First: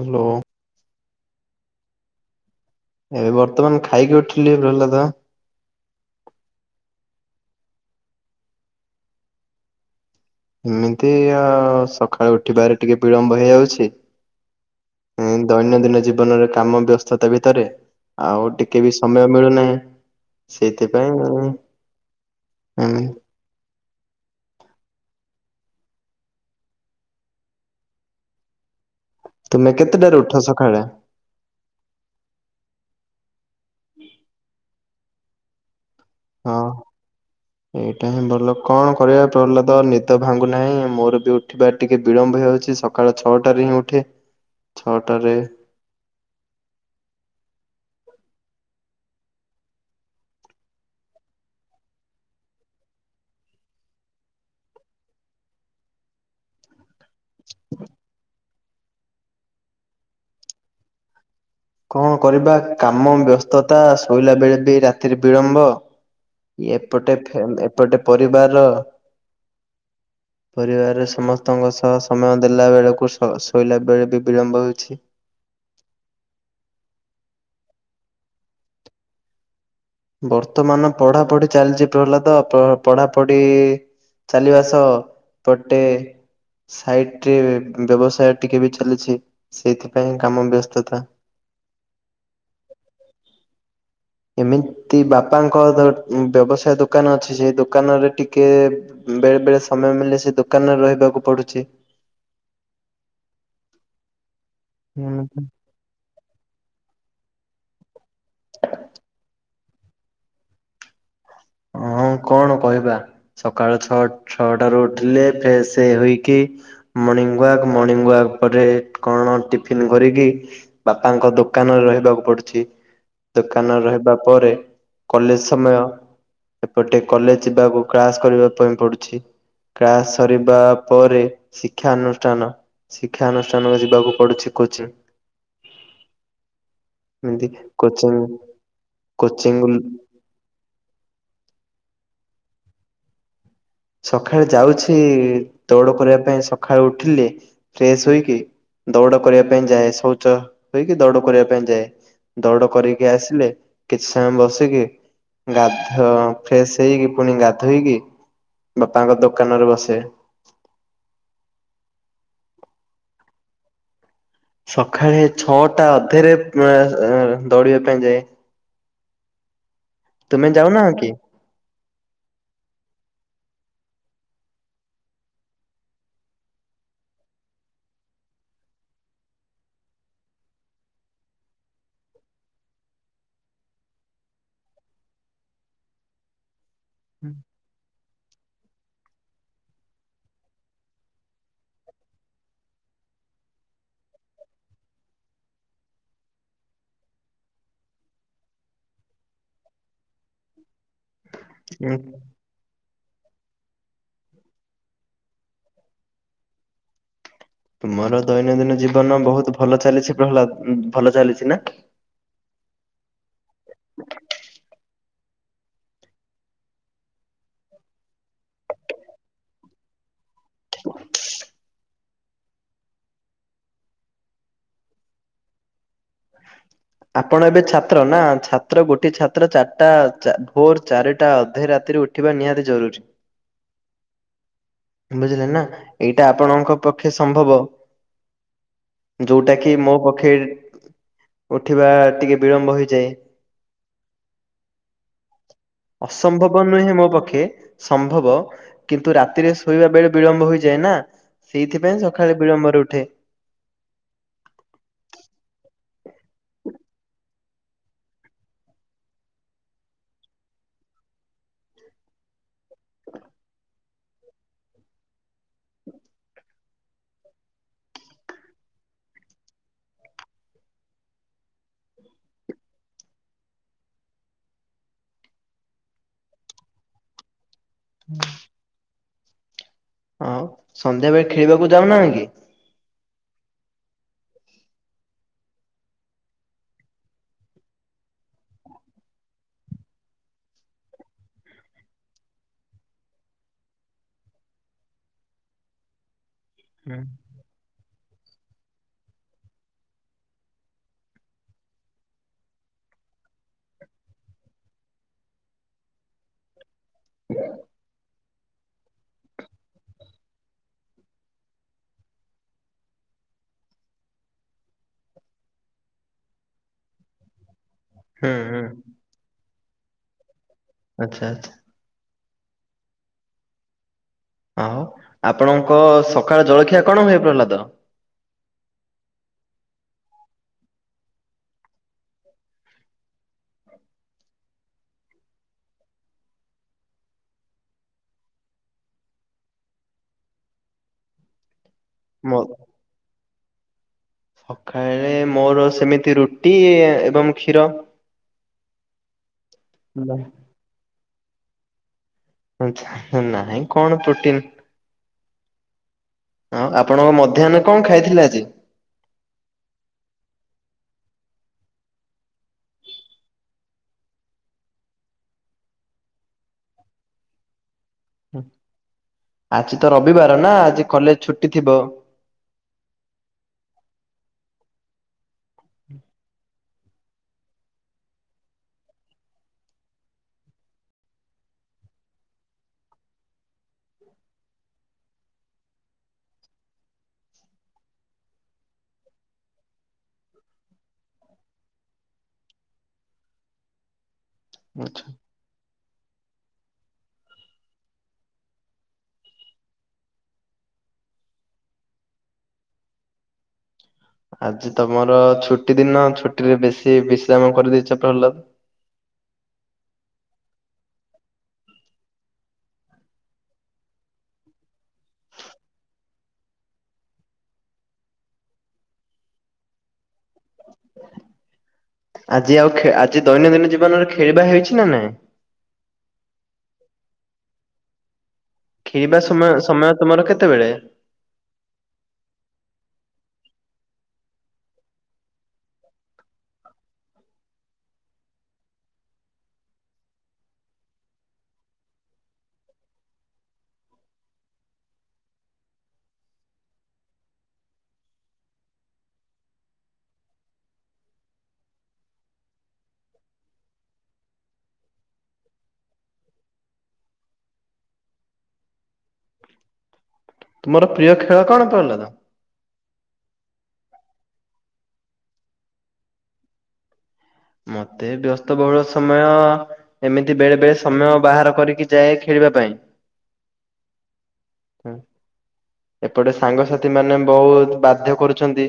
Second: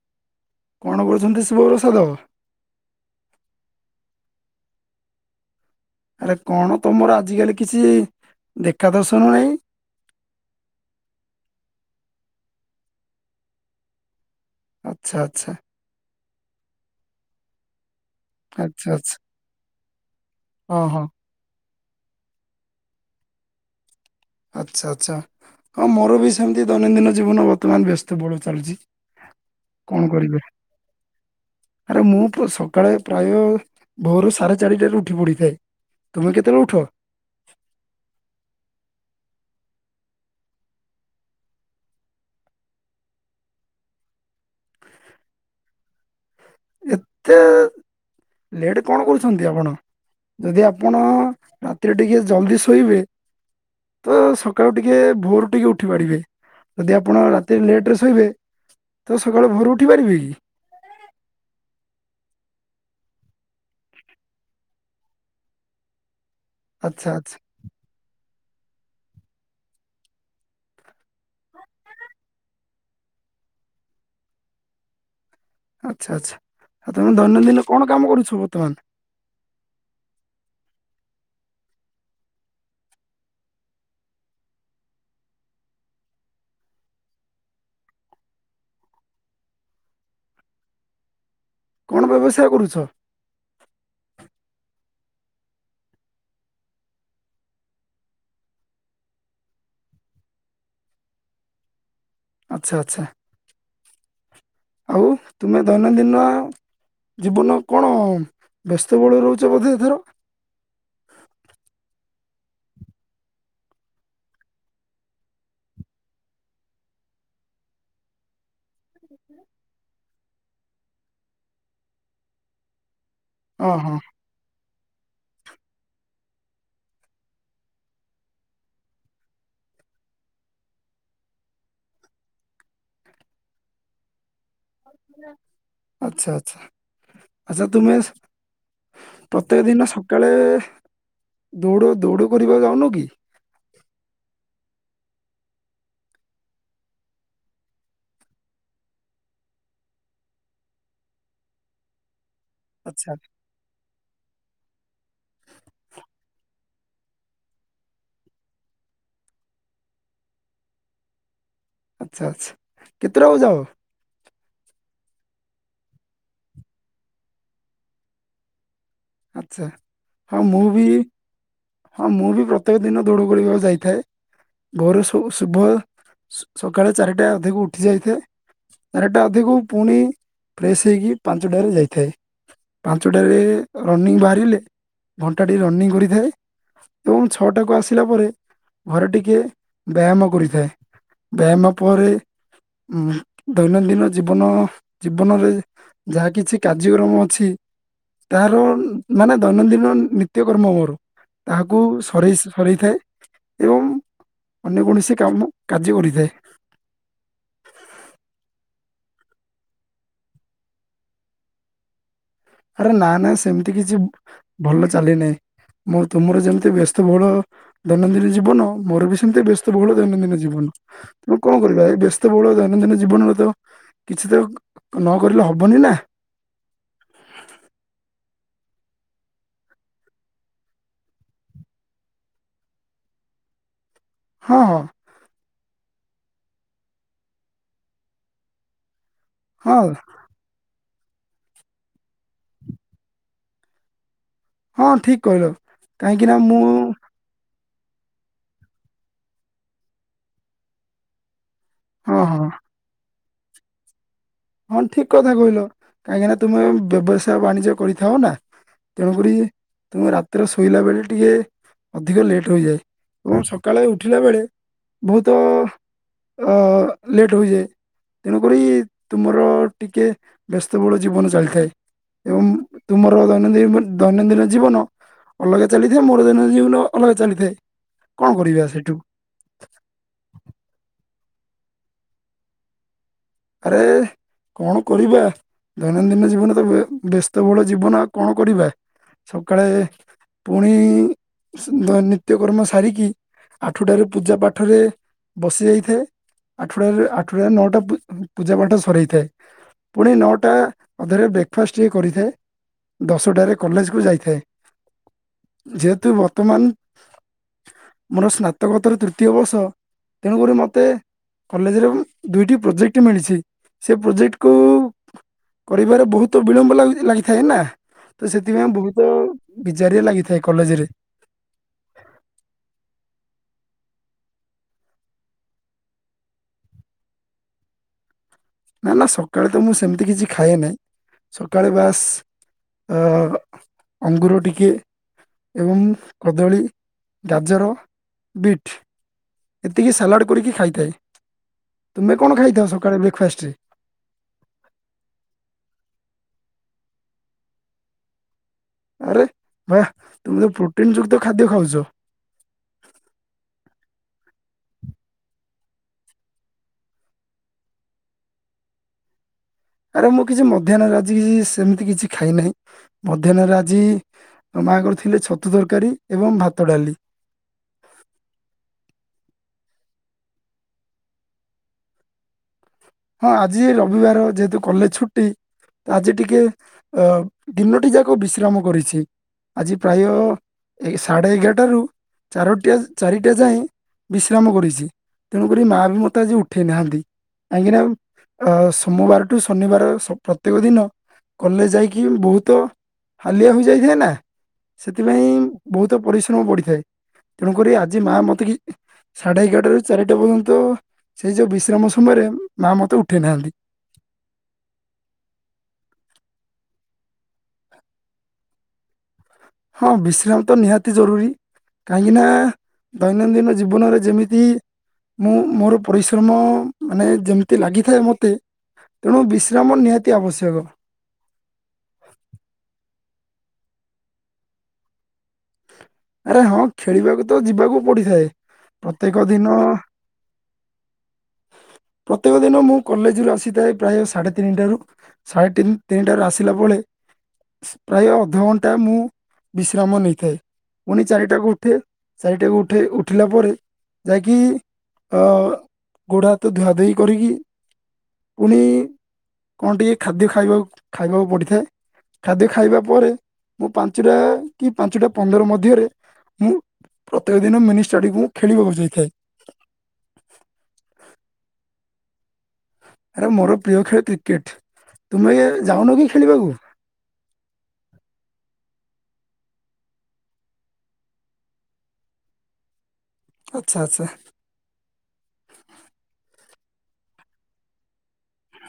Hello. କଣ କରୁଛନ୍ତି ଶିବପ୍ରସାଦ ଦବ? ଏବେ ବର୍ତ୍ତମାନ ଖାଇକି ଉଠିଲି ପ୍ରହ୍ଲାଦ। ଆରେ କଣ ତମର ଆଜିକାଲି କିଛି ଦେଖା ଦର୍ଶନ ନାହିଁ। ଏମିତି ଆଉ ସକାଳୁ ଉଠିବାରେ ଟିକେ ବିଳମ୍ବ ହେଇଯାଉଛି। ଆଚ୍ଛା ଏମିତି ଆଚ୍ଛା ଦୈନନ୍ଦିନ ଜୀବନରେ କାମ ବ୍ୟସ୍ତତା ଭିତରେ। ଆଉ ଟିକେ ଆଚ୍ଛା ବି ଆଚ୍ଛା ସମୟ ମିଳୁନାହିଁ ହଁ ହଁ ସେଇଥିପାଇଁ ଆଉ। ହୁଁ। ଆଚ୍ଛା ଆଚ୍ଛା ହଁ ମୋର ବି ସେମିତି ଦୈନନ୍ଦିନ ଜୀବନ ବର୍ତ୍ତମାନ ବ୍ୟସ୍ତ ବଳ ଚାଲିଛି। ତୁମେ କଣ କେତେଟାରେ କରିବେ ଉଠ ସକାଳେ। ଆରେ ମୁଁ ପ୍ରା ସକାଳେ ପ୍ରାୟ ଭୋରୁ ସାଢେ ଚାରିଟା ର ଉଠି ପଡିଥାଏ। ତୁମେ ହଁ କେତେବେଳେ ଉଠ। ଏଇଟା ହିଁ ଭଲ କଣ କରିବା ପ୍ରହ୍ଲାଦ ନିଦ ଭାଙ୍ଗୁ ନାହିଁ ମୋର ବି ଉଠିବା ଟିକେ ବିଳମ୍ବ ହେଇଯାଉଛି। ସ ସକାଳ ଛଅଟାରେ ହିଁ ଉଠେ ଛଅଟାରେ। ଏତେ ଲେଟ୍ କଣ କରୁଛନ୍ତି ଆପଣ। ଯଦି ଆପଣ ରାତିରେ ଟିକେ ଜଲ୍ଦି ଶୋଇବେ। ତ ସକାଳୁ ଟିକେ ଭୋର ଟିକେ ଉଠି ପାଡିବେ। ଯଦି ଆପଣ ରାତିରେ ଲେଟ ରେ ଶୋଇବେ ତ ସକାଳଳୁଭୋରୁ ଉଠି ପାରିବେ କି। କଣ କରିବା କାମ ବ୍ୟସ୍ତତା ଶୋଇଲା ବେଳେ ବି ରାତିରେ ବିଳମ୍ବ। ଆଚ୍ଛା ଏପଟେ ଆଚ୍ଛା। ଫେ ଏପଟେ ପରିବାରର। [unintelligible] ପରିବାରରେ ସମସ୍ତଙ୍କ ସହ ସମୟ ଦେଲା ବେଳକୁ ଶ୍ ଶୋଇଲା ବେଳେ ବି ବିଳମ୍ବ ହେଉଛି। ଆଛା ଆଛା ଆ ତମେ ଦୈନଦିନ କଣ କାମ କରୁଛ ବର୍ତ୍ତମାନ? ବର୍ତ୍ତମାନ ପଢାପଢି ଚାଲିଛି ପ୍ରହ୍ଲାଦ ପ ପଢାପଢି। ଚାଲିବା ସହ ପଟେ। ସାଇଟ ରେ ବ୍ୟବସାୟ ଟିକେ ବି ଚାଲିଛି ସେଇଥିପାଇଁ କାମ ବ୍ୟସ୍ତତା। କଣ ବ୍ୟବସାୟ କରୁଛ? ଏମିତି ବାପାଙ୍କ ବ୍ୟବସାୟ ଦୋକାନ ଅଛି ସେଇ ଦୋକାନରେ ଟିକେ। ବେଳେ ବେଳେ ସମୟ ମିିଲେ ସେ ଦୋକାନରେ ରହିବାକୁ ପଡୁଛି। ଆଛା ଆଛା ଆଉ ତୁମେ। ଦୈନନ୍ଦିନ ଜୀବନ କଣ ବ୍ୟସ୍ତବହୁଳ ରହୁଛ ବୋଧେ ଏଥର। ହଁ କଣ କହିବା। ସକାଳ ଛଅ ଛଅଟାରୁ ଉଠିଲେ ଫ୍ରେଶ୍ ହୋଇକି। ମର୍ଣିଂ ୱାକ୍ ମର୍ଣ୍ଣିଂ ୱାକ ପରେ କଣ ଟିଫିନ୍ କରିକି। ବାପାଙ୍କ ଦୋକାନରେ ରହିବାକୁ ପଡୁଛି। ହଁ ଦୋକାନ ରେ ହଁ ରହିବା ପରେ କଲେଜ ସମୟ। ଏପଟେ କଲେଜ ଯିବାକୁ କ୍ଳାସ କରିବା ପାଇଁ ପଡୁଛି। କ୍ଲାସ ସରିବା ପରେ ଶିକ୍ଷାନୁଷ୍ଠାନ। ଶିକ୍ଷାାନୁଷ୍ଠାନକୁ ଯିବାକୁ ପଡୁଛି। କୋଚିଂ ଆଚ୍ଛା ଆଚ୍ଛା ଏମତି ଆଚ୍ଛା ତୁମେ କୋଚିଂ। କୋଚିଙ୍ଗ ଗଲୁ କାଳେ ଦୌଡ଼ ଦୌଡ଼ କରିବା ଯାଉନୁ କି। ସକାଳେ ଯାଉଛି ଦୌଡ କରିବା ପାଇଁ ସକାଳେ ଉଠିଲି ଫ୍ରେଶ ହୋଇକି ଦୌଡ଼ କରିବା ପାଇଁ ଯାଏ ଶୌଚ ହୋଇକି ଦୌଡ଼ କରିବା ପାଇଁ ଯାଏ। ଦୌଡ଼ କରିକି ଆଚ୍ଛା ଆସିଲେ କିଛି ସମୟ ବସିକି ଗାଧ ଫ୍ରେଶ ହେଇକି ପୁଣି ଗାଧୋଇକି। ବାପାଙ୍କ ଦୋକାନରେ ବସେ। ଆଚ୍ଛା ଆଚ୍ଛା କେତେଟା ବଯାଅ? ସକାଳେ ଛଅଟା ଅଧେରେ ଦୌଡିବା ପାଇଁ ଯାଏ। ଆଚ୍ଛା ହଁ ତୁମେ ମୁଁ ଯାଉନା ବି କି? ହଁ ମୁଁ ବି ପ୍ରତ୍ୟେକ ଦିନ ଦୌଡ଼ ଘୋଡ଼ିବାକୁ ଯାଇଥାଏ। ଭୋରୁ ସବୁ ଶୁଭ ସକାଳେ ଚାରିଟା ଅଧିକ ଉଠି ଯାଇଥାଏ। ଚାରଟା ଅଧିକ ପୁଣି ଫ୍ରେଶ ହେଇକି ପାଞ୍ଚଟାରେ ଯାଇଥାଏ। ପାଞ୍ଚଟାରେ ରନିଂ ବାହାରିଲେ ଘଣ୍ଟାଟି ରନିଂ କରିଥାଏ ପୁଣି ଛଅଟାକୁ ଆସିଲା ପରେ ଘରେ ଟିକେ ବ୍ୟାୟାମ କରିଥାଏ ବ୍ୟାୟାମ ପରେ ଦୈନନ୍ଦିନ ଜୀବନ ଜୀବନରେ ଯାହା କିଛି କାର୍ଯ୍ୟକ୍ରମ ଅଛି ତାହାର ମାନେ ଦୈନନ୍ଦିନ ନିତ୍ୟକର୍ମ ମୋର ତାହାକୁ ସରାଇ ସରାଇଥାଏ ଏବଂ ଅନ୍ୟ କୌଣସି କାମ କାର୍ଯ୍ୟ କରିଥାଏ। ମୋର ଦୈନନ୍ଦିନ ଜୀବନ ବହୁତ ଭଲ ଚାଲିଛି ପ୍ରହ୍ଲାଦ ଭଲ ଚାଲିଛି ନା? ଆରେ ନା ନା ସେମିତି କିଛି ଭଲ ଚାଲି ନାହିଁ ମୁଁ ତୁମର ଯେମିତି ବ୍ୟସ୍ତବହୁଳ ଦୈନନ୍ଦିନ ଜୀବନ ମୋର ବି ସେମିତି ବ୍ୟସ୍ତ ବହୁଳ ଦୈନନ୍ଦିନ ଜୀବନ। କଣ କରିବା ଏ ବ୍ୟସ୍ତବହୁଳ ଦୈନନ୍ଦିନ ଜୀବନରେ ତ କିଛି ତ ନକରିଲେ ହବନି ନା ଆପଣ ଏବେ ଛାତ୍ର ନା ଛାତ୍ର ଗୋଟେ ଛାତ୍ର ଚାରିଟା ଭୋର ଚାରିଟା ଅଧେ ରାତିରେ ଉ ବା ନିହାତି ଜରୁରୀ। ହଁ ହଁ। ବୁଝିଲେ ନା ଏଇଟା ଆପଣଙ୍କ ପକ୍ଷେ ସମ୍ଭବ। ଯୋଉଟା କି ହଁ ମୋ ପକ୍ଷେ ଉଠିବା ଟିକେ ବିଳମ୍ବ ହେଇଯାଏ। ହଁ ଠିକ କହିଲ କାହିଁକି ନା ମୁଁ ଅସମ୍ଭବ ନୁହେଁ ମୋ ପକ୍ଷେ ସମ୍ଭବ କିନ୍ତୁ ରାତିରେ ଶୋଇବା ବେଳେ ବିଳମ୍ବ ହୋଇଯାଏ ନା ସେଇଥି ପାଇଁ ହଁ ସକାଳେ ହଁ ବିଳମ୍ବରେ ଉଠେ। ହଁ ଠିକ କଥା କହିଲ କାହିଁକି ନା ତୁମେ ବ୍ୟବସାୟ ବାଣିଜ୍ୟ କରିଥାଅ ନା ତେଣୁକରି ତେଣୁ ରାତିରେ ଶୋଇଲା ବେଳେ ଟିକେ ଅଧିକ ଲେଟ୍ ହୋଇଯାଏ। ଏବଂ ସକାଳେ ଉଠିଲା ବେଳେ ବହୁତ ଅ ଲେଟ୍ ହୋଇଯାଏ ତେଣୁକରି ତୁମର ଟିକେ ବ୍ୟସ୍ତ ବହୁଳ ଜୀବନ ଚାଲିଥାଏ। ଏବଂ ତୁମର ଦୈନନ୍ଦିନ ଦୈନନ୍ଦିନ ଜୀବନ ଅଲଗା ଚାଲିଥାଏ ମୋର ଦୈନଦିନ ଜୀବନ ଅଲଗା ଚାଲିଥାଏ କଣ କରିବା ସେଇଠୁ? ହଁ ସନ୍ଧ୍ୟା ବେଳେ ଖେଳିବାକୁ ଯାଉନା କି? ଆରେ କଣ କରିବା ଦୈନନ୍ଦିନ ଜୀବନ ତ ବ୍ୟସ୍ତବହୁଳ ଜୀବନ ଆଉ କଣ କରିବା? ସକାଳେ ପୁଣି ନିତ୍ୟକର୍ମ ସାରିକି ଆଠଟାରେ ପୂଜା ପାଠରେ ବସି ଯାଇଥାଏ ଆଠଟ ହୁଁ ଆଠଟା ନଅଟା ପୂଜା ପାଠ ସରାଇଥାଏ ପୁଣି ନଅଟା ଅଧରେ ବ୍ରେକ୍ ଫାଷ୍ଟ୍ ଟିକେ କରିଥାଏ। ଦଶଟାରେ କଲେଜ କୁ ଯାଇଥାଏ ଯେହେତୁ ବର୍ତ୍ତମାନ ହ ମୋର ସ୍ନାତକୋତର ତୃତୀୟ ବର୍ଷ ତେଣୁକରି ମୋତେ କଲେଜରେ ଦୁଇଟି ପ୍ରୋଜେକ୍ଟ କ୍ଟ ମିଳିଛି। ସେ ପ୍ରୋଜେକ୍ଟକୁ କରିବାରେ ବହୁତ ବିଳମ୍ବ ଲାଗୁଚି ଲାଗିଥାଏ ନା। ତ ହୁଁ ହୁଁ। ସେଥିପାଇଁ ବହୁତ ବିଜାରିଆ ଲାଗିଥାଏ କଲେଜ ରେ। ଆଛା ଆଛା। ହ ଆପଣଙ୍କ ସକାଳ ଜଳଖିଆ କଣ ହୁଏ ପ୍ରହ୍ଲାଦର? ନା ନା ସକାଳେ ତ ମୁଁ ସେମିତି କିଛି ଖାଏ ନାହିଁ ସକାଳେ ବାସ୍ ଅ ଅଙ୍ଗୁର ଟିକେ ଏବଂ କଦଳୀ ଗାଜର ବିଟ୍। ଏତିକି ସାଲାଡ଼ କରିକି ଖାଇଥାଏ। ତୁମେ କଣ ମୋ ଖାଇଥାଅ ସକାଳେ ବ୍ରେକ୍ଫାଷ୍ଟରେ? ସକାଳେ ମୋର ସେମିତି ରୁଟି ଏବଂ କ୍ଷୀର। ଆରେ ବାଃ ତୁମେ ତ ପ୍ରୋଟିନ ଯୁକ୍ତ ଖାଦ୍ୟ ଖାଉଛ। ଆଛା ନାଇଁ କଣ ପ୍ରୋଟିନ। ହଁ ଆପଣଙ୍କ ମଧ୍ୟାହ୍ନରେ କଣ ଖାଇଥିଲେ ଆଜି? ଆରେ ମୁଁ କିଛି ମଧ୍ୟାହ୍ନରେ ଆଜି କିଛି ସେମିତି କିଛି ଖାଇ ନାହିଁ। ମଧ୍ୟାହ୍ନରେ ଆଜି ତ ମାଆ କରିଥିଲେ ଛତୁ ତରକାରୀ ଏବଂ ଭାତ ଡାଲି। ଆଜି ତ ରବିବାର ନା ଆଜି କଲେଜ ଛୁଟି ଥିବ। ହଁ ଆଜି ରବିବାର ଯେହେତୁ କଲେଜ ଛୁଟି। ଆଜି ଟିକେ ଅ ଦିନଟି ଯାକ ବିଶ୍ରାମ କରିଛି। ଆଜି ପ୍ରାୟ ସାଢ଼େ ଏଗାରଟାରୁ ଚାରୋଟିଆ ଚାରିଟା ଯାଏ ବିଶ୍ରାମ କରିଛି। ତେଣୁକରି ମା ବି ମୋତେ ଆଜି ଉଠାଇନାହାନ୍ତି। କାହିଁକିନା ଅ ସୋମବାର ଠୁ ଶନିବାର ସ ପ୍ରତ୍ୟେକ ଦିନ କଲେଜ ଯାଇକି ବହୁତ ହାଲିଆ ହୋଇଯାଇଥାଏ ନା ଆଚ୍ଛା ସେଥିପାଇଁ ବହୁତ ପରିଶ୍ରମ ପଡିଥାଏ। ତେଣୁକରି ଆଜି ମା ମତେ କି ସାଢେ ଏଗାରଟାରୁ ଚାରିଟା ପର୍ଯ୍ୟନ୍ତ ସେଇ ଯୋଉ ବିଶ୍ରାମ ସମୟରେ ମା ମତେ ଉଠେଇ ନାହାନ୍ତି। ଆଜି ତମର ଛୁଟି ଦିନ ଛୁଟିରେ ବେଶୀ ବିଶ୍ରାମ କରିଦେଇଛ ପ୍ରହ୍ ହଁ ବିଶ୍ରାମ ତ ନିହାତି ଜରୁରୀ। କାହିଁକିନା ଦୈନନ୍ଦିନ ଜୀବନରେ ଯେମିତି ମୁଁ ମୋର ପରିଶ୍ରମ ମାନେ ଯେମିତି ଲାଗିଥାଏ ମୋତେ ତେଣୁ ବିଶ୍ରାମ ନିହାତି ଆବଶ୍ୟକ। ଆଜି ଆଉ ଖେ ଆଜି ଦୈନନ୍ଦିନ ଜୀବନରେ ଖେଳିବା ହେଇଛି ନା ନାଇଁ? ଆରେ ହଁ ଖେଳିବାକୁ ତ ଯିବାକୁ ପଡ଼ିଥାଏ। ଖେଳିବା ସମୟ ସମୟ ତୁମର କେତେବେଳେ? ପ୍ରତ୍ୟେକ ଦିନ ମୁଁ କଲେଜରୁ ଆସିଥାଏ ପ୍ରାୟ ସାଢ଼େ ତିନିଟାରୁ ସାଢ଼େ ତିନି ତିନିଟାରେ ଆସିଲା ବେଳେ ପ୍ରାୟ ଅଧଘଣ୍ଟା ମୁଁ ବିଶ୍ରାମ ନେଇଥାଏ। ପୁଣି ଚାରିଟାକୁ ଉଠେ ଚାରିଟାକୁ ଉଠେ ଉଠିଲା ପରେ ଯାଇକି ଅ ଗୋଡ ହାତ ଧୁଆଧେଇ କରିକି ପୁଣି କଣ ଟିକିଏ ଖାଦ୍ୟ ଖାଇବାକୁ ଖାଇବାକୁ ପଡ଼ିଥାଏ। ଖାଦ୍ୟ ଖାଇବା ପରେ ମୁଁ ପାଞ୍ଚଟା କି ପାଞ୍ଚଟା ପନ୍ଦର ମଧ୍ୟରେ ମୁଁ ପ୍ରତ୍ୟେକ ଦିନ ମିନି ଷ୍ଟାଡିଅମ ମୁଁ ଖେଳିବାକୁ ଯାଇଥାଏ। ତୁମର ପ୍ରିୟ ଖେଳ କଣ ପ୍ରହଲ୍ଲାଦ? ଆରେ ମୋର ପ୍ରିୟ ଖେଳ କ୍ରିକେଟ ତୁମେ ଯାଉନ କି ଖେଳିବାକୁ? ମତେ ବ୍ୟସ୍ତବହୁଳ ସମୟ ଏମିତି ବେଳେ ବେଳେ ସମୟ ବାହାର କରିକି ଯାଏ ଖେଳିବା ପାଇଁ। ଆଚ୍ଛା ଆଚ୍ଛା। ଏପଟେ ସାଙ୍ଗସାଥି ମାନେ ବହୁତ୍ ବାଧ୍ୟ କରୁଚନ୍ତି।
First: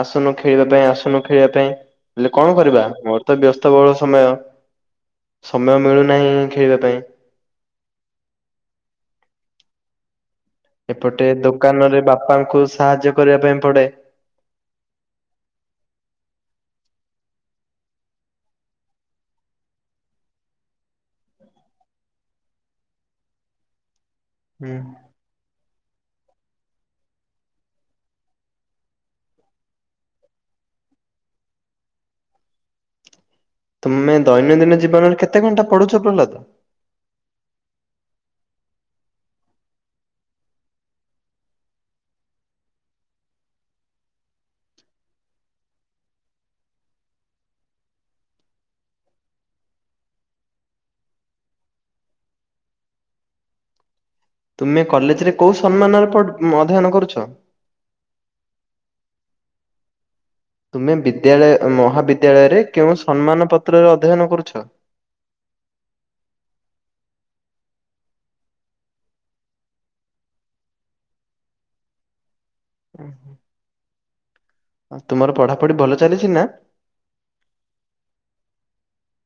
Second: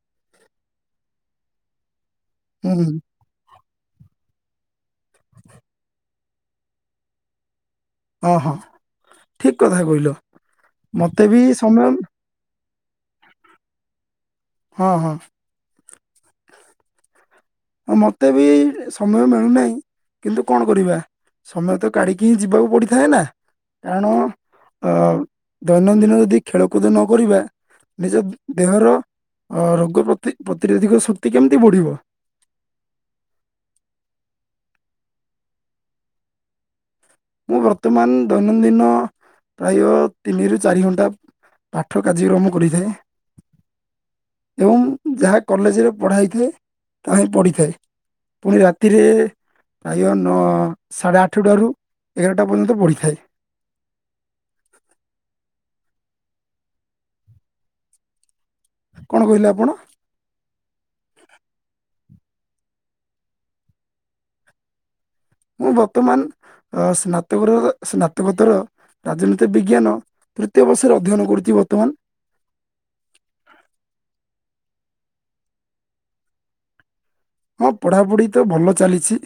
ଆସୁନୁ ଖେଳିବା ପାଇଁ ଆସୁନୁ ଖେଳିବା ପାଇଁ ହେଲେ କଣ ହୁଁ କରିବା ମୋରତ ବ୍ୟସ୍ତବଳ ସମୟ ସମୟ ମିଳୁ ନାହିଁ ଖେଳିବା ପାଇଁ ଓହୋ ଠିକ୍ କଥା କହିଲ। ମତେ ଏପଟେ ବି ସମୟ ଦୋକାନରେ ବାପାଙ୍କୁ ସାହାଯ୍ୟ କରିବା ପାଇଁ ପଡ଼େ ହଁ ହଁ। ହଁ ମତେବି ସମୟ ମିଳୁନାହିଁ କିନ୍ତୁ କଣ କରିବା ସମୟତ କାଢିକିହିଁ ଯିବାକୁ ପଡ଼ିଥାଏନା କାରଣ ହୁଁ। ଅଁ ଦୈନନ୍ଦିନ ଯଦି ଖେଳକୁଦ ନକରିବା ନିଜ ଦେହର ରୋଗତି ପ୍ରତିରୋଧକ ଶକ୍ତି କେମିତି ବଢ଼ିବ ତୁମେ ଦୈନନ୍ଦିନ ଜୀବନରେ କେତେ ଘଣ୍ଟା ପଢୁଚ ପ୍ରହ୍ଲାଦ? ମୁଁ ବର୍ତ୍ତମାନ ଦୈନନ୍ଦିନ ପ୍ରାୟ ତିନିରୁ ଚାରି ଘଣ୍ଟା ପାଠ କାର୍ଯ୍ୟକ୍ରମ କରିଥାଏ। ଏବଂ ଯାହା କଲେଜରେ ପଢ଼ା ହୋଇଥାଏ ତାହାହିଁ ପଢ଼ିଥାଏ ପୁଣି ରାତିରେ ପ୍ରାୟ ନ ସାଢ଼େ ଆଠଟାରୁ ଏଗାରଟା ପର୍ଯ୍ୟନ୍ତ ବଢ଼ିଥାଏ। ତୁମେ କଲେଜରେ କୋଉ ସମ୍ମାନରେ ପଢ଼ୁ ଅଧ୍ୟୟନ କରୁଛ? କଣ କହିଲେ ଆପଣ? ତୁମେ ବିଦ୍ୟାଳୟ ମହାବିଦ୍ୟାଳୟରେ କେଉଁ ସମ୍ମାନ ପତ୍ରରେ ଅଧ୍ୟୟନ କରୁଛ? ମୁଁ ବର୍ତ୍ତମାନ ଅଁ ସ୍ନାତକ ସ୍ନାତକୋତର ରାଜନୈତିକ ବିଜ୍ଞାନ ତୃତୀୟ ବର୍ଷରେ ଅଧ୍ୟୟନ କରୁଚି ବର୍ତ୍ତମାନ ହୁଁ ହୁଁ। ଆଁ ତୁମର ପଢାପଢି ଭଲ ଚାଲିଚିନା? ହଁ ପଢାପଢିତ ଭଲ ଚାଲିଚି।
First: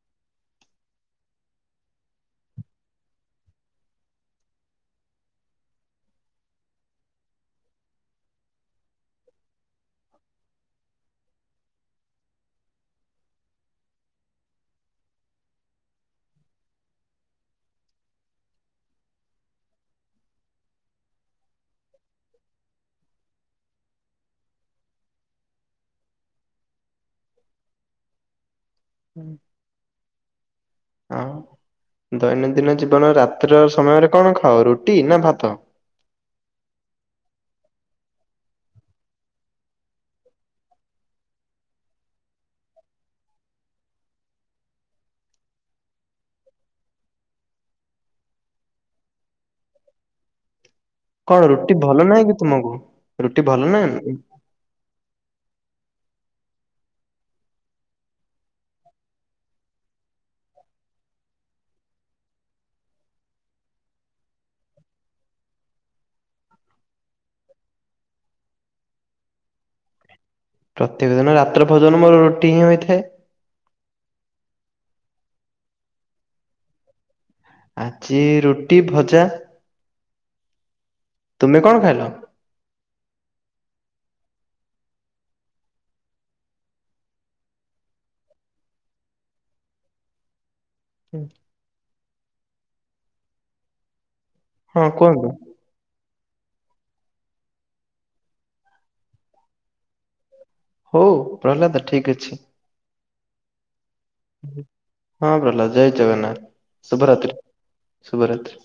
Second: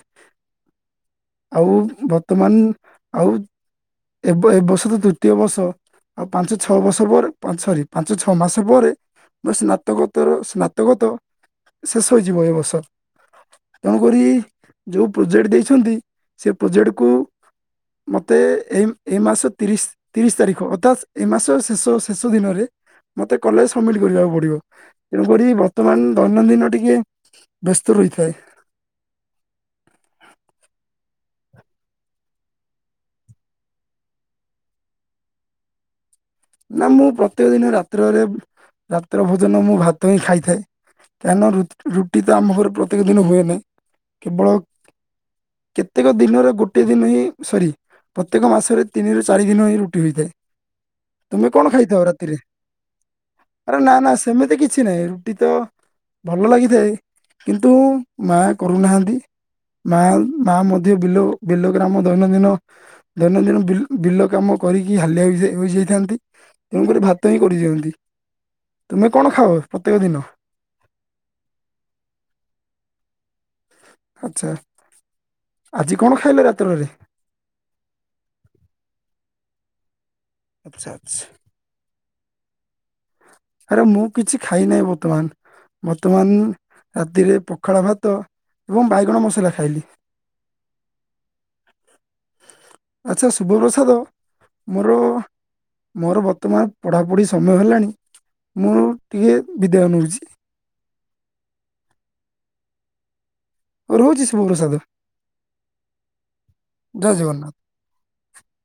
ଆଉ ବର୍ତ୍ତମାନ ଆଉ ଏବ ବ ଏବର୍ଷତ ଦ୍ୱିତୀୟ ବର୍ଷ ଆଉ ପାଞ୍ଚ ଛଅ ବର୍ଷ ପରେ ସରି ପାଞ୍ଚ ଛଅ ମାସ ପରେ ମୋ ସ୍ନାତକୋତର ସ୍ନାତକୋତ ଶେଷ ହେଇଯିବ ଏବର୍ଷ। ତେଣୁକରି ଯେଉଁ ପ୍ରୋଜେକ୍ଟ ଦେଇଛନ୍ତି ସେ ପ୍ରୋଜେକ୍ଟକୁ ମୋତେ ଏଇ ଏଇ ମାସ ତିରିଶି ତିରିଶି ତାରିଖ ଅର୍ଥାତ୍ ଏ ମାସ ଶେଷ ଶେଷ ଦିନରେ ମତେ କଲେଜ୍ ସମିଟ୍ କରିବାକୁ ପଡ଼ିବ। ତେଣୁକରି ବର୍ତ୍ତମାନ ଦୈନଦିନ ଟିକେ ବ୍ୟସ୍ତ ରହିଥାଏ। ଆଉ ଦୈନନ୍ଦିନ ଜୀବନର ରାତ୍ର ସମୟରେ କଣ ଖାଅ ରୁଟି ନା ଭାତ? ନା ମୁଁ ପ୍ରତ୍ୟେକ ଦିନ ରାତ୍ରରେ ରାତ୍ର ଭୋଜନ ମୁଁ ଭାତହିଁ ଖାଇଥାଏ କାହିଁକନ ରୁ ରୁଟିତ ଆମ ଘରେ ପ୍ରତ୍ୟେକ ଦିନ ହୁଏନା କେବଳ କେତେକ ଦିନର ଗୋଟେ ଦିନହିଁ ସରି ପ୍ରତ୍ୟେକ ମାସରେ ତିନିରୁ ଚାରି ଦିନହି ରୁଟି ହୋଇଥାଏ। ତୁମେ କଣ ରୁଟି ଭଲ ଖାଇଥାଅ ନାହିଁ କି ରାତିରେ ତୁମକୁ ରୁଟି ଭଲ ଆରେ ନା ନା ସେମିତି କି କିଛି ନାହିଁ ରୁଟିତ ଭଲ ଲାଗିଥାଏ କିନ୍ତୁ ମା କରୁନାହାନ୍ତି। ମା ମା ମଧ୍ୟ ବିଲୁ ବିଲୁ ଗ୍ରାମ ଦୈନନ୍ଦିନ ଦୈନନ୍ଦିନ ବିଲ ବିଲ କାମକରିକି ହାଲିଆ ହୋ ହୋଇଯାଇଥାନ୍ତି। ତେଣୁକରି ଭାତହିଁ କରିଦିଅନ୍ତି ତୁମେ କଣ ଖାଅ ପ୍ରତ୍ୟେକ ଦିନ? ପ୍ରତ୍ୟେକ ଦିନ ରାତ୍ର ଭୋଜନ ମୋର ରୁଟି ହିଁ ହୋଇଥାଏ। ଆଛା ଆଜି କଣ ଖାଇଲେ ରାତ୍ରରେ? ଆଜି ରୁଟି ଭଜା। ଆଛା ଛା ତୁମେ କଣ ଖାଇଲ? ଆରେ ମୁଁ କିଛି ଖାଇ ନାହିଁ ବର୍ତ୍ତମାନ। ବର୍ତ୍ତମାନ ରାତିରେ ପଖାଳ ଭାତ ଏବଂ ବାଇଗଣ ମସଲା ଖାଇଲି। [inaudible] ଆଚ୍ଛା ଶୁଭପ୍ରସାଦ ହଁ ମୋର? କୁହନ୍ତୁ ମୋର ବର୍ତ୍ତମାନ ପଢ଼ାପଢ଼ି ସମୟ ହେଲାଣି ମୁଁ ଟିକେ ବିଦାୟ ନେଉଚି। ହଉ ପ୍ରହ୍ଲାଦ ଠିକ୍ ଅଛି। ରହୁଛି ସ୍। ହଁ ପ୍ରହଲ୍ଲାଦ ଜୟ ଜଗନ୍ନାଥ ଜୟ ଶୁଭରାତ୍ରି ଜଗନ୍ନାଥ ଶୁଭରାତ୍ରି।